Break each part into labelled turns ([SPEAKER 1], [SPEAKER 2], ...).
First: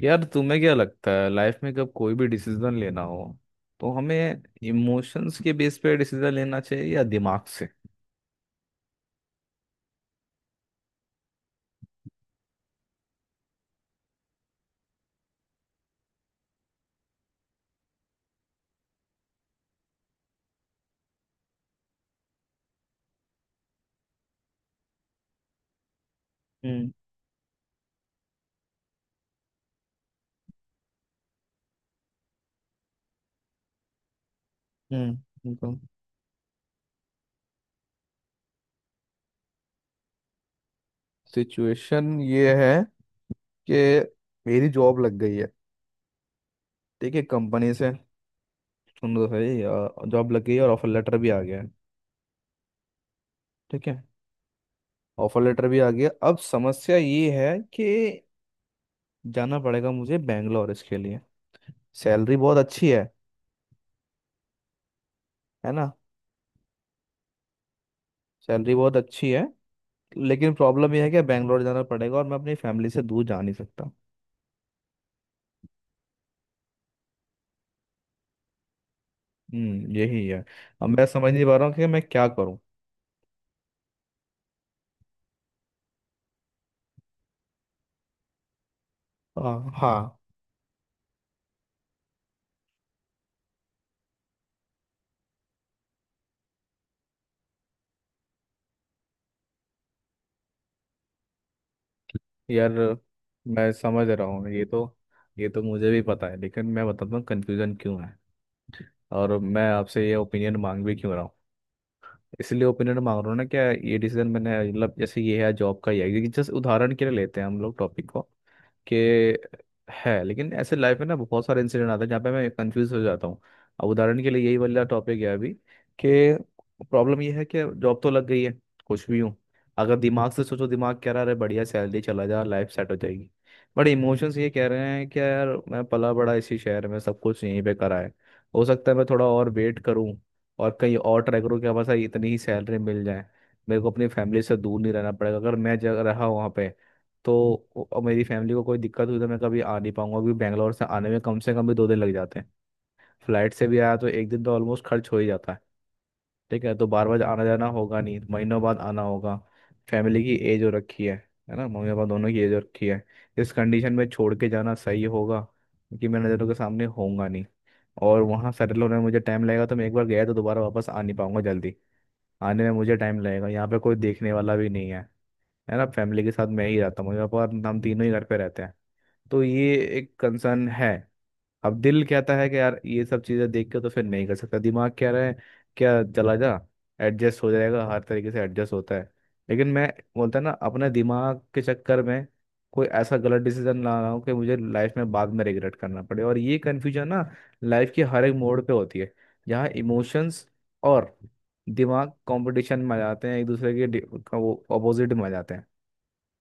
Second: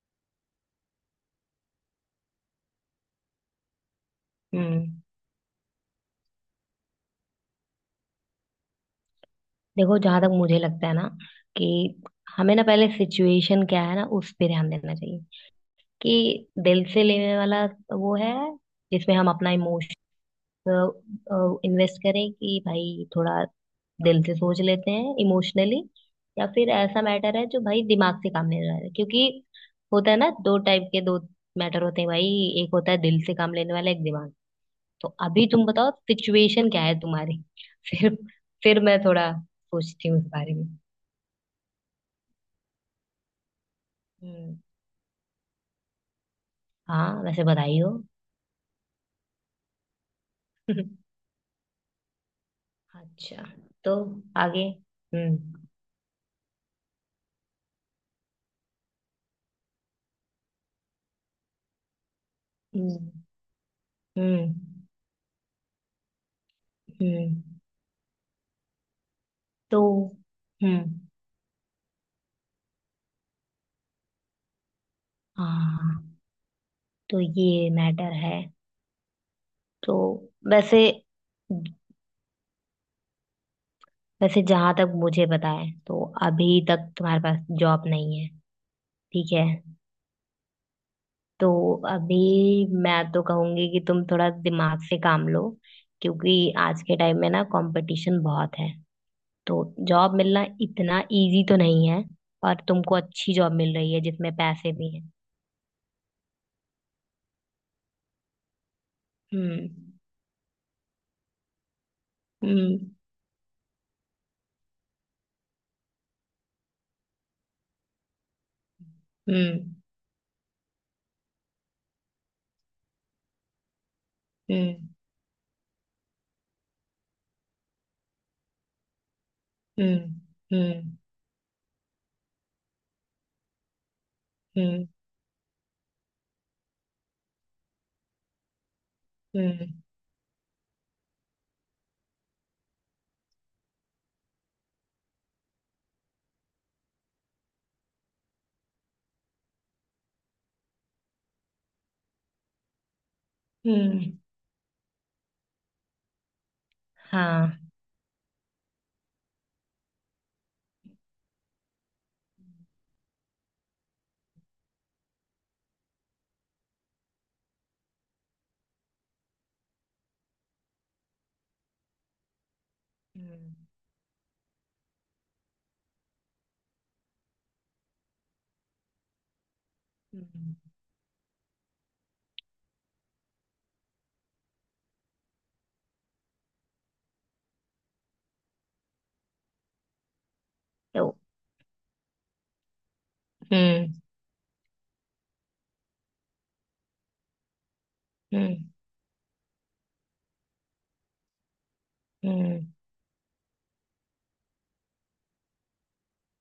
[SPEAKER 1] यार, तुम्हें क्या लगता है लाइफ में कब कोई भी डिसीजन लेना हो तो हमें
[SPEAKER 2] हम्म।
[SPEAKER 1] इमोशंस के बेस पे डिसीजन लेना चाहिए या दिमाग से?
[SPEAKER 2] देखो, जहां तक मुझे लगता है ना कि हमें ना पहले सिचुएशन क्या है ना, उस पे ध्यान देना चाहिए। कि दिल से लेने वाला वो है जिसमें हम अपना इमोशन इन्वेस्ट करें, कि भाई थोड़ा दिल से सोच लेते हैं, इमोशनली, या फिर
[SPEAKER 1] हम्म।
[SPEAKER 2] ऐसा मैटर है जो भाई दिमाग से काम लेने वाला है। क्योंकि होता है ना, दो टाइप के दो मैटर होते हैं भाई। एक होता है दिल से काम लेने वाला, एक दिमाग। तो
[SPEAKER 1] हम्म।
[SPEAKER 2] अभी तुम
[SPEAKER 1] बिल्कुल।
[SPEAKER 2] बताओ सिचुएशन क्या है तुम्हारी। फिर फिर मैं थोड़ा सोचती हूँ इस बारे में।
[SPEAKER 1] सिचुएशन ये है कि
[SPEAKER 2] हम्म।
[SPEAKER 1] मेरी जॉब लग गई है। ठीक है,
[SPEAKER 2] हाँ, वैसे
[SPEAKER 1] कंपनी
[SPEAKER 2] बधाई
[SPEAKER 1] से
[SPEAKER 2] हो।
[SPEAKER 1] सुन लो, सही जॉब लग गई है और ऑफर लेटर भी आ गया है।
[SPEAKER 2] अच्छा।
[SPEAKER 1] ठीक
[SPEAKER 2] तो
[SPEAKER 1] है।
[SPEAKER 2] आगे।
[SPEAKER 1] ऑफर
[SPEAKER 2] हम्म।
[SPEAKER 1] लेटर भी आ गया, अब समस्या ये है कि जाना पड़ेगा मुझे बैंगलोर इसके लिए। सैलरी बहुत अच्छी है
[SPEAKER 2] हम्म। हम्म
[SPEAKER 1] है ना?
[SPEAKER 2] हम्म।
[SPEAKER 1] सैलरी बहुत अच्छी है,
[SPEAKER 2] तो।
[SPEAKER 1] लेकिन प्रॉब्लम
[SPEAKER 2] हम्म।
[SPEAKER 1] यह है कि बैंगलोर जाना पड़ेगा और मैं अपनी फैमिली से दूर जा नहीं सकता।
[SPEAKER 2] हाँ। तो ये मैटर है।
[SPEAKER 1] हम्म,
[SPEAKER 2] तो
[SPEAKER 1] यही है।
[SPEAKER 2] वैसे
[SPEAKER 1] अब मैं समझ नहीं पा रहा हूँ कि मैं क्या करूँ।
[SPEAKER 2] वैसे जहां तक मुझे पता है तो अभी तक तुम्हारे पास जॉब नहीं है। ठीक है।
[SPEAKER 1] हाँ, हाँ।
[SPEAKER 2] तो अभी मैं तो कहूंगी कि तुम थोड़ा दिमाग से काम लो। क्योंकि आज के टाइम में ना कंपटीशन बहुत है। तो जॉब मिलना इतना इजी तो नहीं है। और
[SPEAKER 1] यार,
[SPEAKER 2] तुमको अच्छी जॉब
[SPEAKER 1] मैं
[SPEAKER 2] मिल रही है
[SPEAKER 1] समझ रहा
[SPEAKER 2] जिसमें
[SPEAKER 1] हूँ। ये
[SPEAKER 2] पैसे
[SPEAKER 1] तो
[SPEAKER 2] भी हैं।
[SPEAKER 1] ये तो मुझे भी पता है, लेकिन मैं बताता हूँ कंफ्यूजन क्यों है और मैं
[SPEAKER 2] हम्म।
[SPEAKER 1] आपसे ये ओपिनियन मांग भी क्यों रहा हूँ। इसलिए
[SPEAKER 2] हम्म।
[SPEAKER 1] ओपिनियन मांग रहा हूँ ना, क्या ये डिसीजन मैंने मतलब जैसे ये है, जॉब का ही है, क्योंकि जस्ट उदाहरण के लिए लेते हैं हम लोग टॉपिक को कि
[SPEAKER 2] हम्म।
[SPEAKER 1] है, लेकिन ऐसे लाइफ में ना बहुत सारे इंसिडेंट आते हैं जहाँ पे मैं कंफ्यूज हो जाता हूँ। अब उदाहरण के लिए यही वाला
[SPEAKER 2] हम्म।
[SPEAKER 1] टॉपिक है अभी, कि प्रॉब्लम ये है कि जॉब तो लग गई है, खुश भी हूँ। अगर
[SPEAKER 2] हम्म।
[SPEAKER 1] दिमाग से सोचो,
[SPEAKER 2] हम्म।
[SPEAKER 1] दिमाग कह रहा है बढ़िया सैलरी, चला जा, लाइफ सेट हो जाएगी। बट इमोशंस ये कह रहे
[SPEAKER 2] हम्म।
[SPEAKER 1] हैं कि यार, मैं पला बड़ा इसी शहर में, सब कुछ यहीं पे करा है। हो सकता है मैं थोड़ा और
[SPEAKER 2] हम्म
[SPEAKER 1] वेट करूँ और कहीं और ट्राई करूँ कि हाँ, बस इतनी ही सैलरी मिल जाए, मेरे को अपनी फैमिली से दूर नहीं रहना पड़ेगा अगर मैं जगह रहा वहाँ पे। तो और मेरी फैमिली को कोई दिक्कत हुई तो मैं कभी आ नहीं पाऊंगा, क्योंकि बैंगलोर से आने में कम से कम भी 2 दिन लग जाते हैं। फ्लाइट से भी आया तो
[SPEAKER 2] हम्म।
[SPEAKER 1] एक दिन तो ऑलमोस्ट खर्च हो ही जाता है। ठीक है, तो बार बार आना
[SPEAKER 2] हाँ।
[SPEAKER 1] जाना होगा नहीं, महीनों बाद आना होगा। फैमिली की एज हो रखी है ना? मम्मी पापा दोनों की एज हो रखी है। इस कंडीशन में छोड़ के जाना सही होगा, क्योंकि मैं नज़रों के सामने होऊंगा नहीं। और वहाँ सेटल होने में मुझे टाइम लगेगा, तो मैं एक बार गया तो दोबारा वापस आ नहीं पाऊंगा जल्दी। आने में मुझे टाइम लगेगा,
[SPEAKER 2] हम्म
[SPEAKER 1] यहाँ पे कोई देखने वाला भी नहीं है, है ना? फैमिली के साथ मैं ही रहता हूँ, मम्मी पापा और हम तीनों ही घर पे रहते हैं। तो ये एक
[SPEAKER 2] हम्म।
[SPEAKER 1] कंसर्न है। अब दिल कहता है कि यार ये सब चीजें देख के तो फिर नहीं कर सकता, दिमाग कह रहा है क्या, चला जा, एडजस्ट हो जाएगा, हर तरीके से एडजस्ट होता है। लेकिन मैं बोलता ना, अपने
[SPEAKER 2] तो।
[SPEAKER 1] दिमाग के चक्कर में कोई ऐसा गलत डिसीजन
[SPEAKER 2] हम्म।
[SPEAKER 1] ना रहा हूँ कि मुझे लाइफ में बाद में रिग्रेट करना पड़े। और ये कन्फ्यूजन ना लाइफ के हर एक
[SPEAKER 2] हम्म।
[SPEAKER 1] मोड़ पे होती है, जहाँ इमोशंस और दिमाग
[SPEAKER 2] हम्म।
[SPEAKER 1] कंपटीशन में आ जाते हैं, एक दूसरे के का, वो अपोजिट में आ जाते हैं।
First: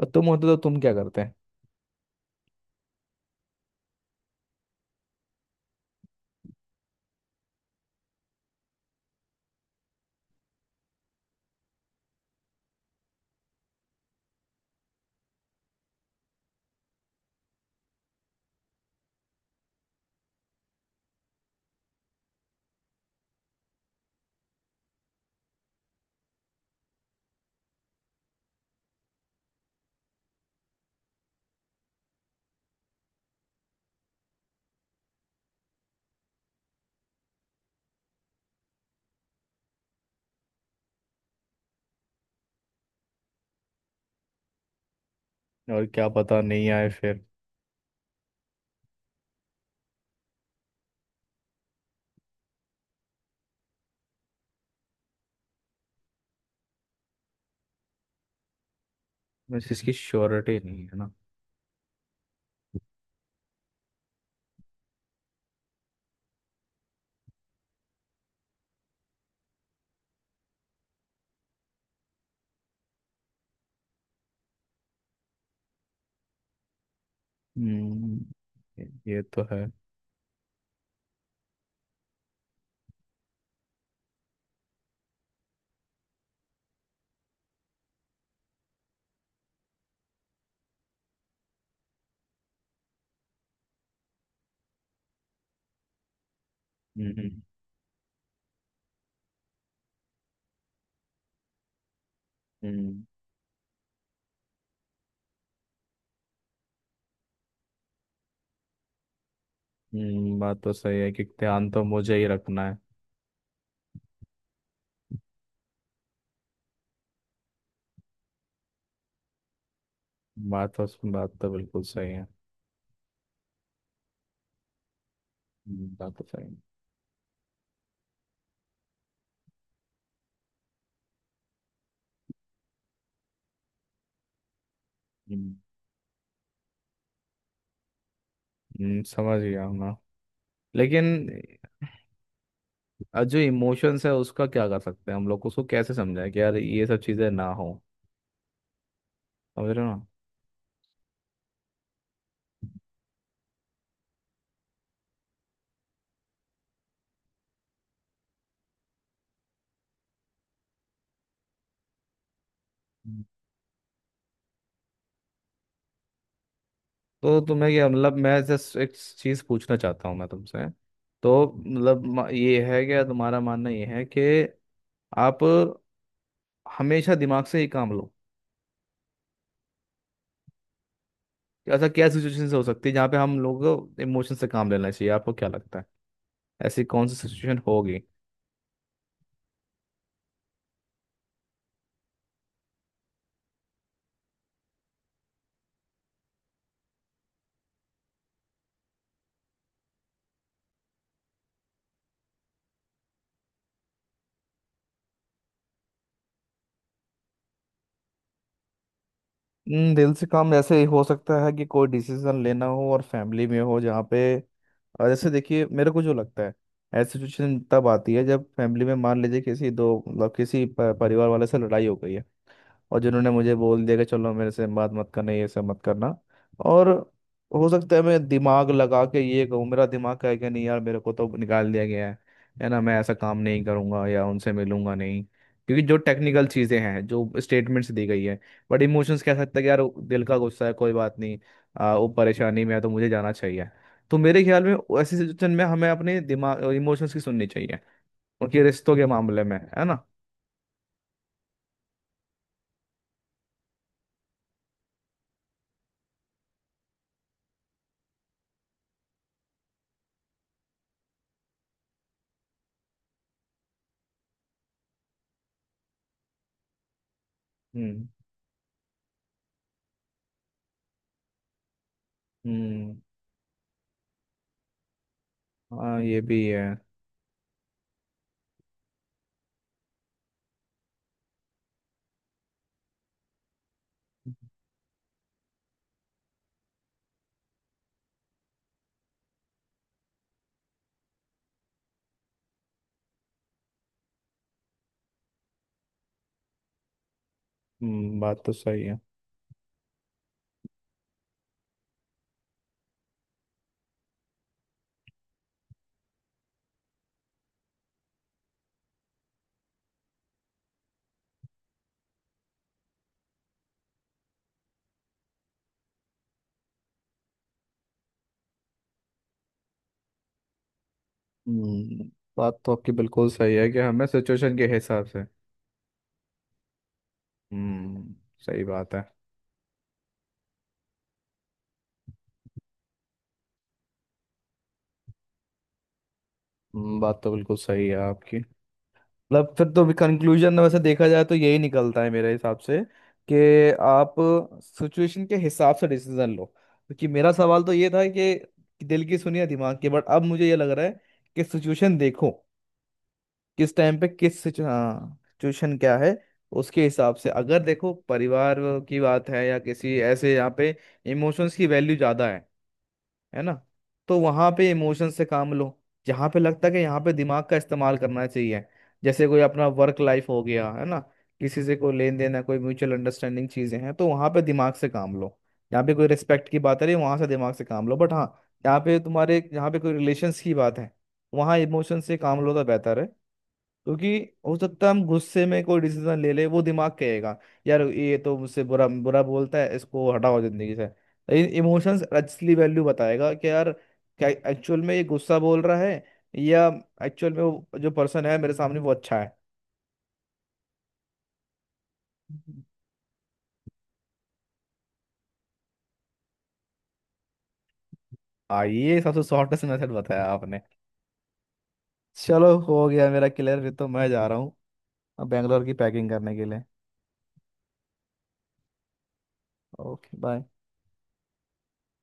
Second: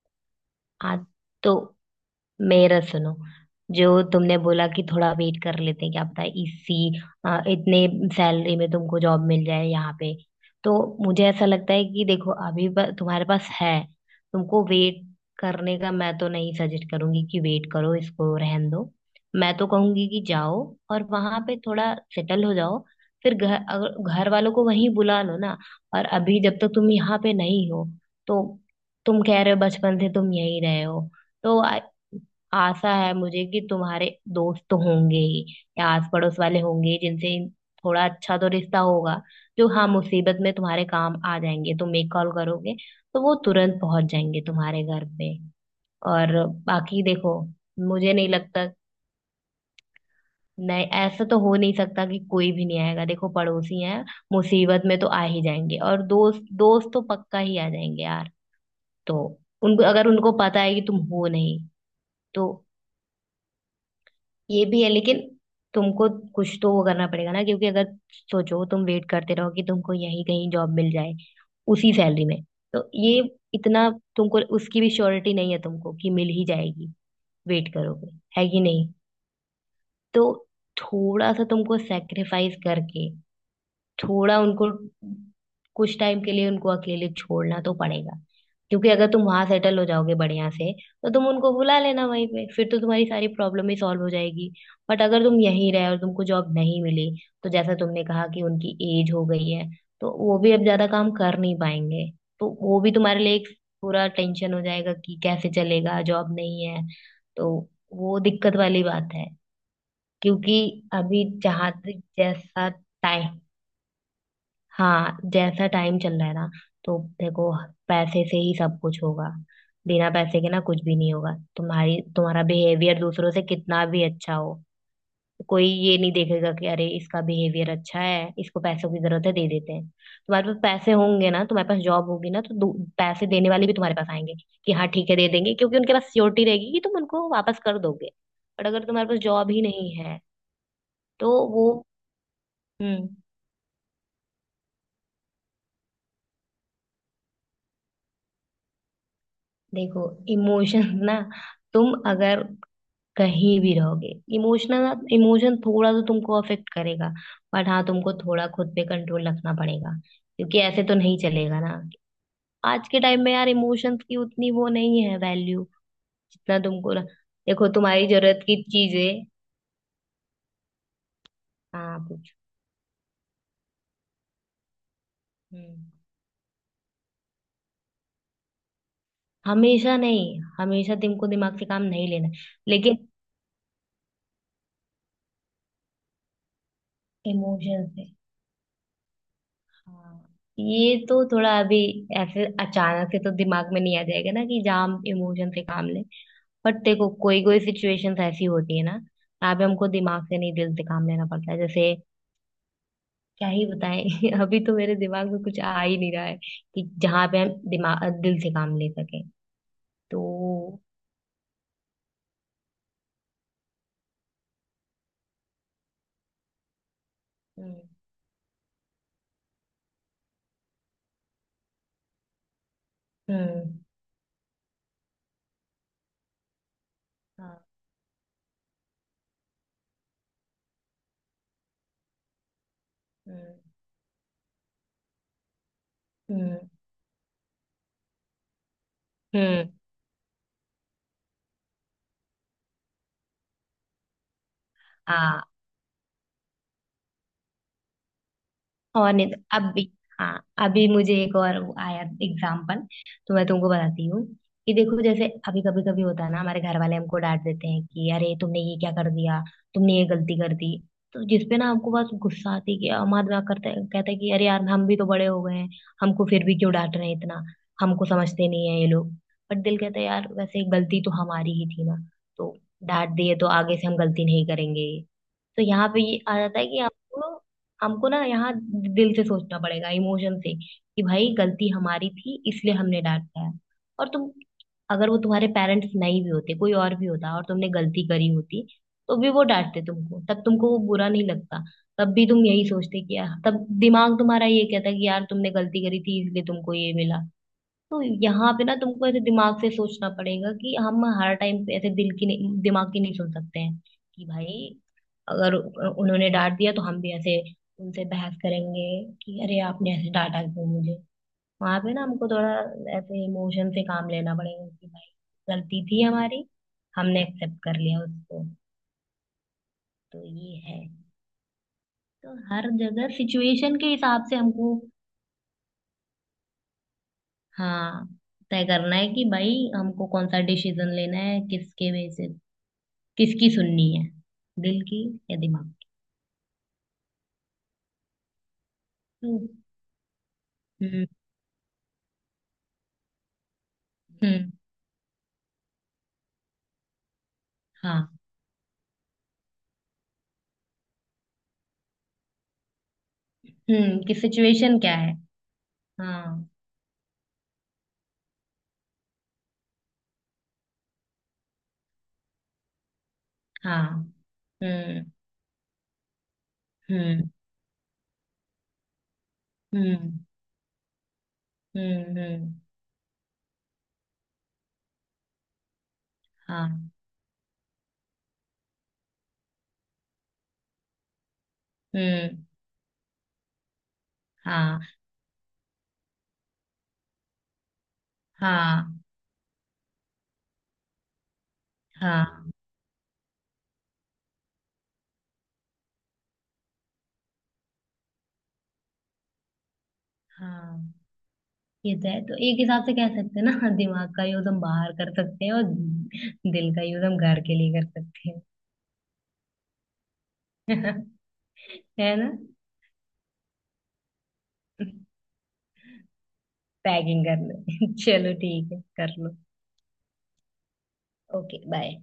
[SPEAKER 1] और तुम होते तो तुम क्या
[SPEAKER 2] आज
[SPEAKER 1] करते हैं?
[SPEAKER 2] तो मेरा सुनो, जो तुमने बोला कि थोड़ा वेट कर लेते हैं, क्या पता इसी इतने सैलरी में तुमको जॉब मिल जाए यहाँ पे। तो मुझे ऐसा लगता है कि देखो अभी तुम्हारे पास है, तुमको वेट करने का मैं तो नहीं सजेस्ट करूंगी कि वेट करो, इसको रहन दो। मैं तो कहूंगी कि जाओ और वहां पे थोड़ा सेटल हो जाओ। फिर घर, अगर घर वालों को वहीं बुला लो ना। और अभी जब तक तुम यहाँ पे नहीं हो, तो तुम कह रहे हो बचपन से तुम यहीं रहे हो। तो आशा है मुझे कि तुम्हारे दोस्त तो होंगे ही, या आस पड़ोस वाले होंगे ही जिनसे थोड़ा अच्छा तो रिश्ता होगा, जो हाँ मुसीबत में तुम्हारे काम आ जाएंगे। तुम एक कॉल करोगे तो वो तुरंत पहुंच जाएंगे तुम्हारे घर पे।
[SPEAKER 1] और क्या
[SPEAKER 2] और
[SPEAKER 1] पता नहीं आए
[SPEAKER 2] बाकी
[SPEAKER 1] फिर।
[SPEAKER 2] देखो, मुझे नहीं लगता। नहीं, ऐसा तो हो नहीं सकता कि कोई भी नहीं आएगा। देखो पड़ोसी हैं, मुसीबत में तो आ ही जाएंगे। और दोस्त, दोस्त तो पक्का ही आ जाएंगे यार। तो
[SPEAKER 1] बस
[SPEAKER 2] उनको,
[SPEAKER 1] इसकी
[SPEAKER 2] अगर उनको
[SPEAKER 1] श्योरिटी
[SPEAKER 2] पता है कि
[SPEAKER 1] नहीं है
[SPEAKER 2] तुम
[SPEAKER 1] ना।
[SPEAKER 2] हो नहीं, तो ये भी है। लेकिन तुमको कुछ तो वो करना पड़ेगा ना। क्योंकि अगर सोचो तुम वेट करते रहो कि तुमको यहीं कहीं जॉब मिल जाए उसी सैलरी में, तो ये इतना, तुमको उसकी भी श्योरिटी नहीं है तुमको कि मिल ही जाएगी। वेट करोगे,
[SPEAKER 1] हम्म।
[SPEAKER 2] है कि
[SPEAKER 1] ये
[SPEAKER 2] नहीं।
[SPEAKER 1] ये तो है।
[SPEAKER 2] तो थोड़ा सा तुमको सेक्रीफाइस करके थोड़ा उनको, कुछ टाइम के लिए उनको अकेले छोड़ना तो पड़ेगा। क्योंकि अगर तुम वहां सेटल हो जाओगे बढ़िया से तो तुम उनको बुला लेना वहीं पे, फिर तो तुम्हारी सारी प्रॉब्लम ही सॉल्व हो जाएगी। बट अगर तुम यहीं रहे और तुमको जॉब नहीं
[SPEAKER 1] हम्म।
[SPEAKER 2] मिली, तो जैसा तुमने कहा कि उनकी एज हो गई है, तो वो भी अब ज्यादा काम कर नहीं पाएंगे। तो वो भी
[SPEAKER 1] हम्म
[SPEAKER 2] तुम्हारे लिए एक पूरा टेंशन हो जाएगा कि कैसे चलेगा, जॉब नहीं है। तो वो दिक्कत वाली बात है। क्योंकि
[SPEAKER 1] बात तो सही है कि
[SPEAKER 2] अभी
[SPEAKER 1] ध्यान
[SPEAKER 2] जहां
[SPEAKER 1] तो
[SPEAKER 2] तक
[SPEAKER 1] मुझे ही रखना
[SPEAKER 2] जैसा,
[SPEAKER 1] है।
[SPEAKER 2] हाँ जैसा टाइम चल रहा है ना, तो देखो पैसे से ही सब कुछ होगा, बिना पैसे के ना
[SPEAKER 1] बात
[SPEAKER 2] कुछ भी
[SPEAKER 1] तो
[SPEAKER 2] नहीं
[SPEAKER 1] बात
[SPEAKER 2] होगा।
[SPEAKER 1] तो बिल्कुल
[SPEAKER 2] तुम्हारी
[SPEAKER 1] सही है।
[SPEAKER 2] तुम्हारा बिहेवियर दूसरों से कितना भी अच्छा हो, कोई ये नहीं
[SPEAKER 1] बात तो सही
[SPEAKER 2] देखेगा
[SPEAKER 1] है।
[SPEAKER 2] कि अरे इसका बिहेवियर अच्छा है, इसको पैसों की जरूरत है दे देते हैं। तुम्हारे पास पैसे होंगे ना, तुम्हारे पास जॉब होगी ना, तो पैसे देने वाले भी तुम्हारे पास आएंगे कि हाँ ठीक है दे देंगे,
[SPEAKER 1] हम्म।
[SPEAKER 2] क्योंकि उनके पास सियोरिटी रहेगी कि तुम उनको वापस कर दोगे। बट अगर तुम्हारे पास
[SPEAKER 1] समझ
[SPEAKER 2] जॉब ही
[SPEAKER 1] गया हूँ
[SPEAKER 2] नहीं
[SPEAKER 1] ना।
[SPEAKER 2] है,
[SPEAKER 1] लेकिन
[SPEAKER 2] तो वो, हम्म।
[SPEAKER 1] जो इमोशंस है उसका क्या कर सकते हैं हम लोग, उसको कैसे समझाएं कि यार ये सब चीज़ें ना हो? समझ रहे हो
[SPEAKER 2] देखो,
[SPEAKER 1] ना?
[SPEAKER 2] इमोशंस ना, तुम अगर कहीं भी रहोगे, इमोशनल, इमोशन थोड़ा तो तुमको अफेक्ट करेगा। बट हाँ, तुमको थोड़ा खुद पे कंट्रोल रखना पड़ेगा। क्योंकि ऐसे तो नहीं चलेगा ना। आज के टाइम
[SPEAKER 1] हम्म।
[SPEAKER 2] में यार इमोशंस की उतनी वो नहीं है, वैल्यू, जितना तुमको
[SPEAKER 1] तो
[SPEAKER 2] देखो
[SPEAKER 1] तुम्हें क्या
[SPEAKER 2] तुम्हारी
[SPEAKER 1] मतलब, मैं
[SPEAKER 2] जरूरत की
[SPEAKER 1] जस्ट एक
[SPEAKER 2] चीजें।
[SPEAKER 1] चीज़ पूछना चाहता हूँ मैं तुमसे। तो
[SPEAKER 2] हाँ
[SPEAKER 1] मतलब
[SPEAKER 2] पूछो।
[SPEAKER 1] ये है क्या, तुम्हारा मानना ये है कि आप
[SPEAKER 2] हम्म।
[SPEAKER 1] हमेशा दिमाग से ही काम लो?
[SPEAKER 2] हमेशा नहीं, हमेशा तुमको दिमाग से
[SPEAKER 1] कि
[SPEAKER 2] काम
[SPEAKER 1] ऐसा क्या
[SPEAKER 2] नहीं लेना है।
[SPEAKER 1] सिचुएशन हो सकती है
[SPEAKER 2] लेकिन
[SPEAKER 1] जहाँ पे हम लोगों को इमोशन से काम लेना चाहिए, आपको क्या लगता है? ऐसी कौन सी सिचुएशन
[SPEAKER 2] इमोशन
[SPEAKER 1] होगी?
[SPEAKER 2] से, हाँ, ये तो थोड़ा अभी ऐसे अचानक से तो दिमाग में नहीं आ जाएगा ना कि जहाँ हम इमोशन से काम लें। बट देखो, कोई कोई सिचुएशंस ऐसी होती है ना, यहाँ पे हमको दिमाग से नहीं, दिल से काम लेना पड़ता है। जैसे क्या ही बताएं, अभी तो मेरे दिमाग में कुछ आ ही नहीं रहा है कि जहाँ पे हम दिमाग दिल से काम ले सकें।
[SPEAKER 1] दिल
[SPEAKER 2] तो
[SPEAKER 1] से काम ऐसे ही हो सकता है कि कोई डिसीजन लेना हो और फैमिली में हो जहाँ पे। और जैसे देखिए, मेरे को जो लगता है, ऐसी सिचुएशन
[SPEAKER 2] हम्म।
[SPEAKER 1] तब आती है जब फैमिली में मान लीजिए किसी दो मतलब किसी परिवार वाले से लड़ाई हो गई है, और जिन्होंने मुझे
[SPEAKER 2] हम्म।
[SPEAKER 1] बोल दिया कि चलो मेरे से बात मत करना, ये सब मत करना। और
[SPEAKER 2] हाँ।
[SPEAKER 1] हो सकता है मैं दिमाग लगा के ये कहूँ, मेरा दिमाग कहे कि नहीं यार, मेरे को तो निकाल दिया गया है ना, मैं ऐसा काम
[SPEAKER 2] हम्म
[SPEAKER 1] नहीं करूँगा या उनसे मिलूंगा नहीं, क्योंकि जो टेक्निकल
[SPEAKER 2] हम्म
[SPEAKER 1] चीज़ें हैं, जो स्टेटमेंट्स दी गई है। बट इमोशंस कह सकते हैं कि
[SPEAKER 2] हम्म।
[SPEAKER 1] यार, दिल का गुस्सा है, कोई बात नहीं। वो परेशानी में है तो मुझे जाना चाहिए। तो मेरे ख्याल में ऐसी
[SPEAKER 2] हाँ।
[SPEAKER 1] सिचुएशन में हमें अपने दिमाग इमोशंस की सुननी चाहिए, उनके रिश्तों के
[SPEAKER 2] और नहीं तो
[SPEAKER 1] मामले में,
[SPEAKER 2] अभी,
[SPEAKER 1] है ना?
[SPEAKER 2] हाँ, अभी मुझे एक और वो आया एग्जाम्पल, तो मैं तुमको बताती हूँ कि देखो जैसे अभी कभी कभी होता है ना, हमारे घर वाले हमको डांट देते हैं कि अरे तुमने ये क्या कर दिया, तुमने ये गलती कर दी। तो जिसपे ना हमको बस गुस्सा आती है कि हम आदमी करते, कहता है कि अरे यार हम भी तो बड़े हो गए हैं, हमको फिर भी क्यों डांट रहे हैं इतना, हमको
[SPEAKER 1] हम्म।
[SPEAKER 2] समझते नहीं है ये लोग। बट दिल कहता है यार वैसे गलती तो हमारी ही थी ना। तो
[SPEAKER 1] हम्म।
[SPEAKER 2] डांट दिए तो आगे से हम गलती नहीं करेंगे। तो यहाँ
[SPEAKER 1] हाँ,
[SPEAKER 2] पे ये
[SPEAKER 1] ये
[SPEAKER 2] आ
[SPEAKER 1] भी
[SPEAKER 2] जाता
[SPEAKER 1] है।
[SPEAKER 2] है कि आपको, हमको ना यहाँ दिल से सोचना पड़ेगा, इमोशन से, कि भाई गलती हमारी थी इसलिए हमने डांटा है। और तुम, अगर वो तुम्हारे पेरेंट्स नहीं भी होते, कोई और भी होता और तुमने गलती करी होती, तो भी वो डांटते तुमको, तब तुमको वो बुरा नहीं लगता। तब भी तुम यही सोचते कि यार, तब दिमाग तुम्हारा ये कहता कि यार तुमने गलती करी थी इसलिए तुमको ये मिला। तो
[SPEAKER 1] बात तो
[SPEAKER 2] यहाँ पे ना
[SPEAKER 1] सही है।
[SPEAKER 2] तुमको ऐसे दिमाग से सोचना पड़ेगा कि हम हर टाइम पे ऐसे दिल की नहीं, दिमाग की नहीं सोच सकते हैं। कि भाई अगर उन्होंने डांट दिया तो हम भी ऐसे उनसे बहस करेंगे कि अरे आपने ऐसे डांटा क्यों मुझे। वहां पे ना हमको थोड़ा ऐसे इमोशन से काम लेना पड़ेगा कि भाई गलती थी हमारी, हमने एक्सेप्ट कर लिया उसको। तो ये है।
[SPEAKER 1] हम्म।
[SPEAKER 2] तो
[SPEAKER 1] बात
[SPEAKER 2] हर
[SPEAKER 1] तो आपकी
[SPEAKER 2] जगह
[SPEAKER 1] बिल्कुल सही है
[SPEAKER 2] सिचुएशन
[SPEAKER 1] कि
[SPEAKER 2] के
[SPEAKER 1] हमें
[SPEAKER 2] हिसाब से
[SPEAKER 1] सिचुएशन के
[SPEAKER 2] हमको,
[SPEAKER 1] हिसाब से।
[SPEAKER 2] हाँ,
[SPEAKER 1] हम्म। सही
[SPEAKER 2] तय
[SPEAKER 1] बात
[SPEAKER 2] करना
[SPEAKER 1] है।
[SPEAKER 2] है कि भाई हमको कौन सा डिसीजन लेना है, किसके बेसिस, किसकी सुननी है, दिल की या दिमाग
[SPEAKER 1] बात तो बिल्कुल सही है आपकी।
[SPEAKER 2] की। हम्म।
[SPEAKER 1] मतलब फिर तो कंक्लूजन में वैसे
[SPEAKER 2] हम्म।
[SPEAKER 1] देखा जाए तो यही निकलता है मेरे हिसाब से कि आप
[SPEAKER 2] हम्म।
[SPEAKER 1] सिचुएशन के हिसाब से डिसीजन लो, क्योंकि मेरा सवाल तो ये था
[SPEAKER 2] हाँ।
[SPEAKER 1] कि दिल की सुनिए दिमाग की, बट अब मुझे ये लग रहा है कि सिचुएशन देखो, किस टाइम पे
[SPEAKER 2] कि
[SPEAKER 1] किस
[SPEAKER 2] सिचुएशन क्या है।
[SPEAKER 1] हाँ, सिचुएशन क्या है,
[SPEAKER 2] हाँ।
[SPEAKER 1] उसके हिसाब से। अगर देखो परिवार की बात है या किसी ऐसे, यहाँ पे इमोशंस की वैल्यू ज़्यादा है ना,
[SPEAKER 2] हाँ।
[SPEAKER 1] तो वहाँ पे
[SPEAKER 2] हम्म।
[SPEAKER 1] इमोशंस से काम लो। जहाँ पे लगता है कि यहाँ पे
[SPEAKER 2] हम्म।
[SPEAKER 1] दिमाग का इस्तेमाल करना चाहिए, जैसे कोई अपना वर्क
[SPEAKER 2] हम्म।
[SPEAKER 1] लाइफ हो गया है ना, किसी से कोई लेन
[SPEAKER 2] हम्म।
[SPEAKER 1] देन है,
[SPEAKER 2] हम्म।
[SPEAKER 1] कोई म्यूचुअल अंडरस्टैंडिंग चीज़ें हैं, तो वहाँ पे दिमाग से काम लो। यहाँ पे कोई रिस्पेक्ट की बात है
[SPEAKER 2] हाँ।
[SPEAKER 1] रही वहाँ से, दिमाग से काम लो। बट हाँ, यहाँ पे तुम्हारे यहाँ पे कोई रिलेशंस की बात है, वहाँ इमोशन से
[SPEAKER 2] हम्म।
[SPEAKER 1] काम लो तो बेहतर है। क्योंकि हो
[SPEAKER 2] हाँ।
[SPEAKER 1] सकता है हम गुस्से में कोई डिसीजन ले ले, वो दिमाग कहेगा यार ये तो मुझसे बुरा
[SPEAKER 2] हाँ।
[SPEAKER 1] बुरा बोलता है, इसको हटाओ जिंदगी से। लेकिन इमोशंस
[SPEAKER 2] हाँ।
[SPEAKER 1] असली वैल्यू बताएगा कि यार क्या एक्चुअल में ये गुस्सा बोल रहा है, या एक्चुअल में वो जो पर्सन है मेरे सामने वो अच्छा है।
[SPEAKER 2] हाँ, ये तो है। तो एक
[SPEAKER 1] हम्म।
[SPEAKER 2] हिसाब से कह सकते हैं ना, दिमाग का यूज हम बाहर कर सकते हैं और दिल का यूज हम घर के लिए कर सकते हैं,
[SPEAKER 1] आ ये सबसे शॉर्टेस्ट मेथड बताया आपने।
[SPEAKER 2] है ना।
[SPEAKER 1] चलो, हो गया मेरा क्लियर, फिर तो मैं जा रहा हूँ अब बैंगलोर की पैकिंग करने के लिए।
[SPEAKER 2] पैकिंग करने चलो ठीक है कर लो।
[SPEAKER 1] Okay, bye.
[SPEAKER 2] Okay bye.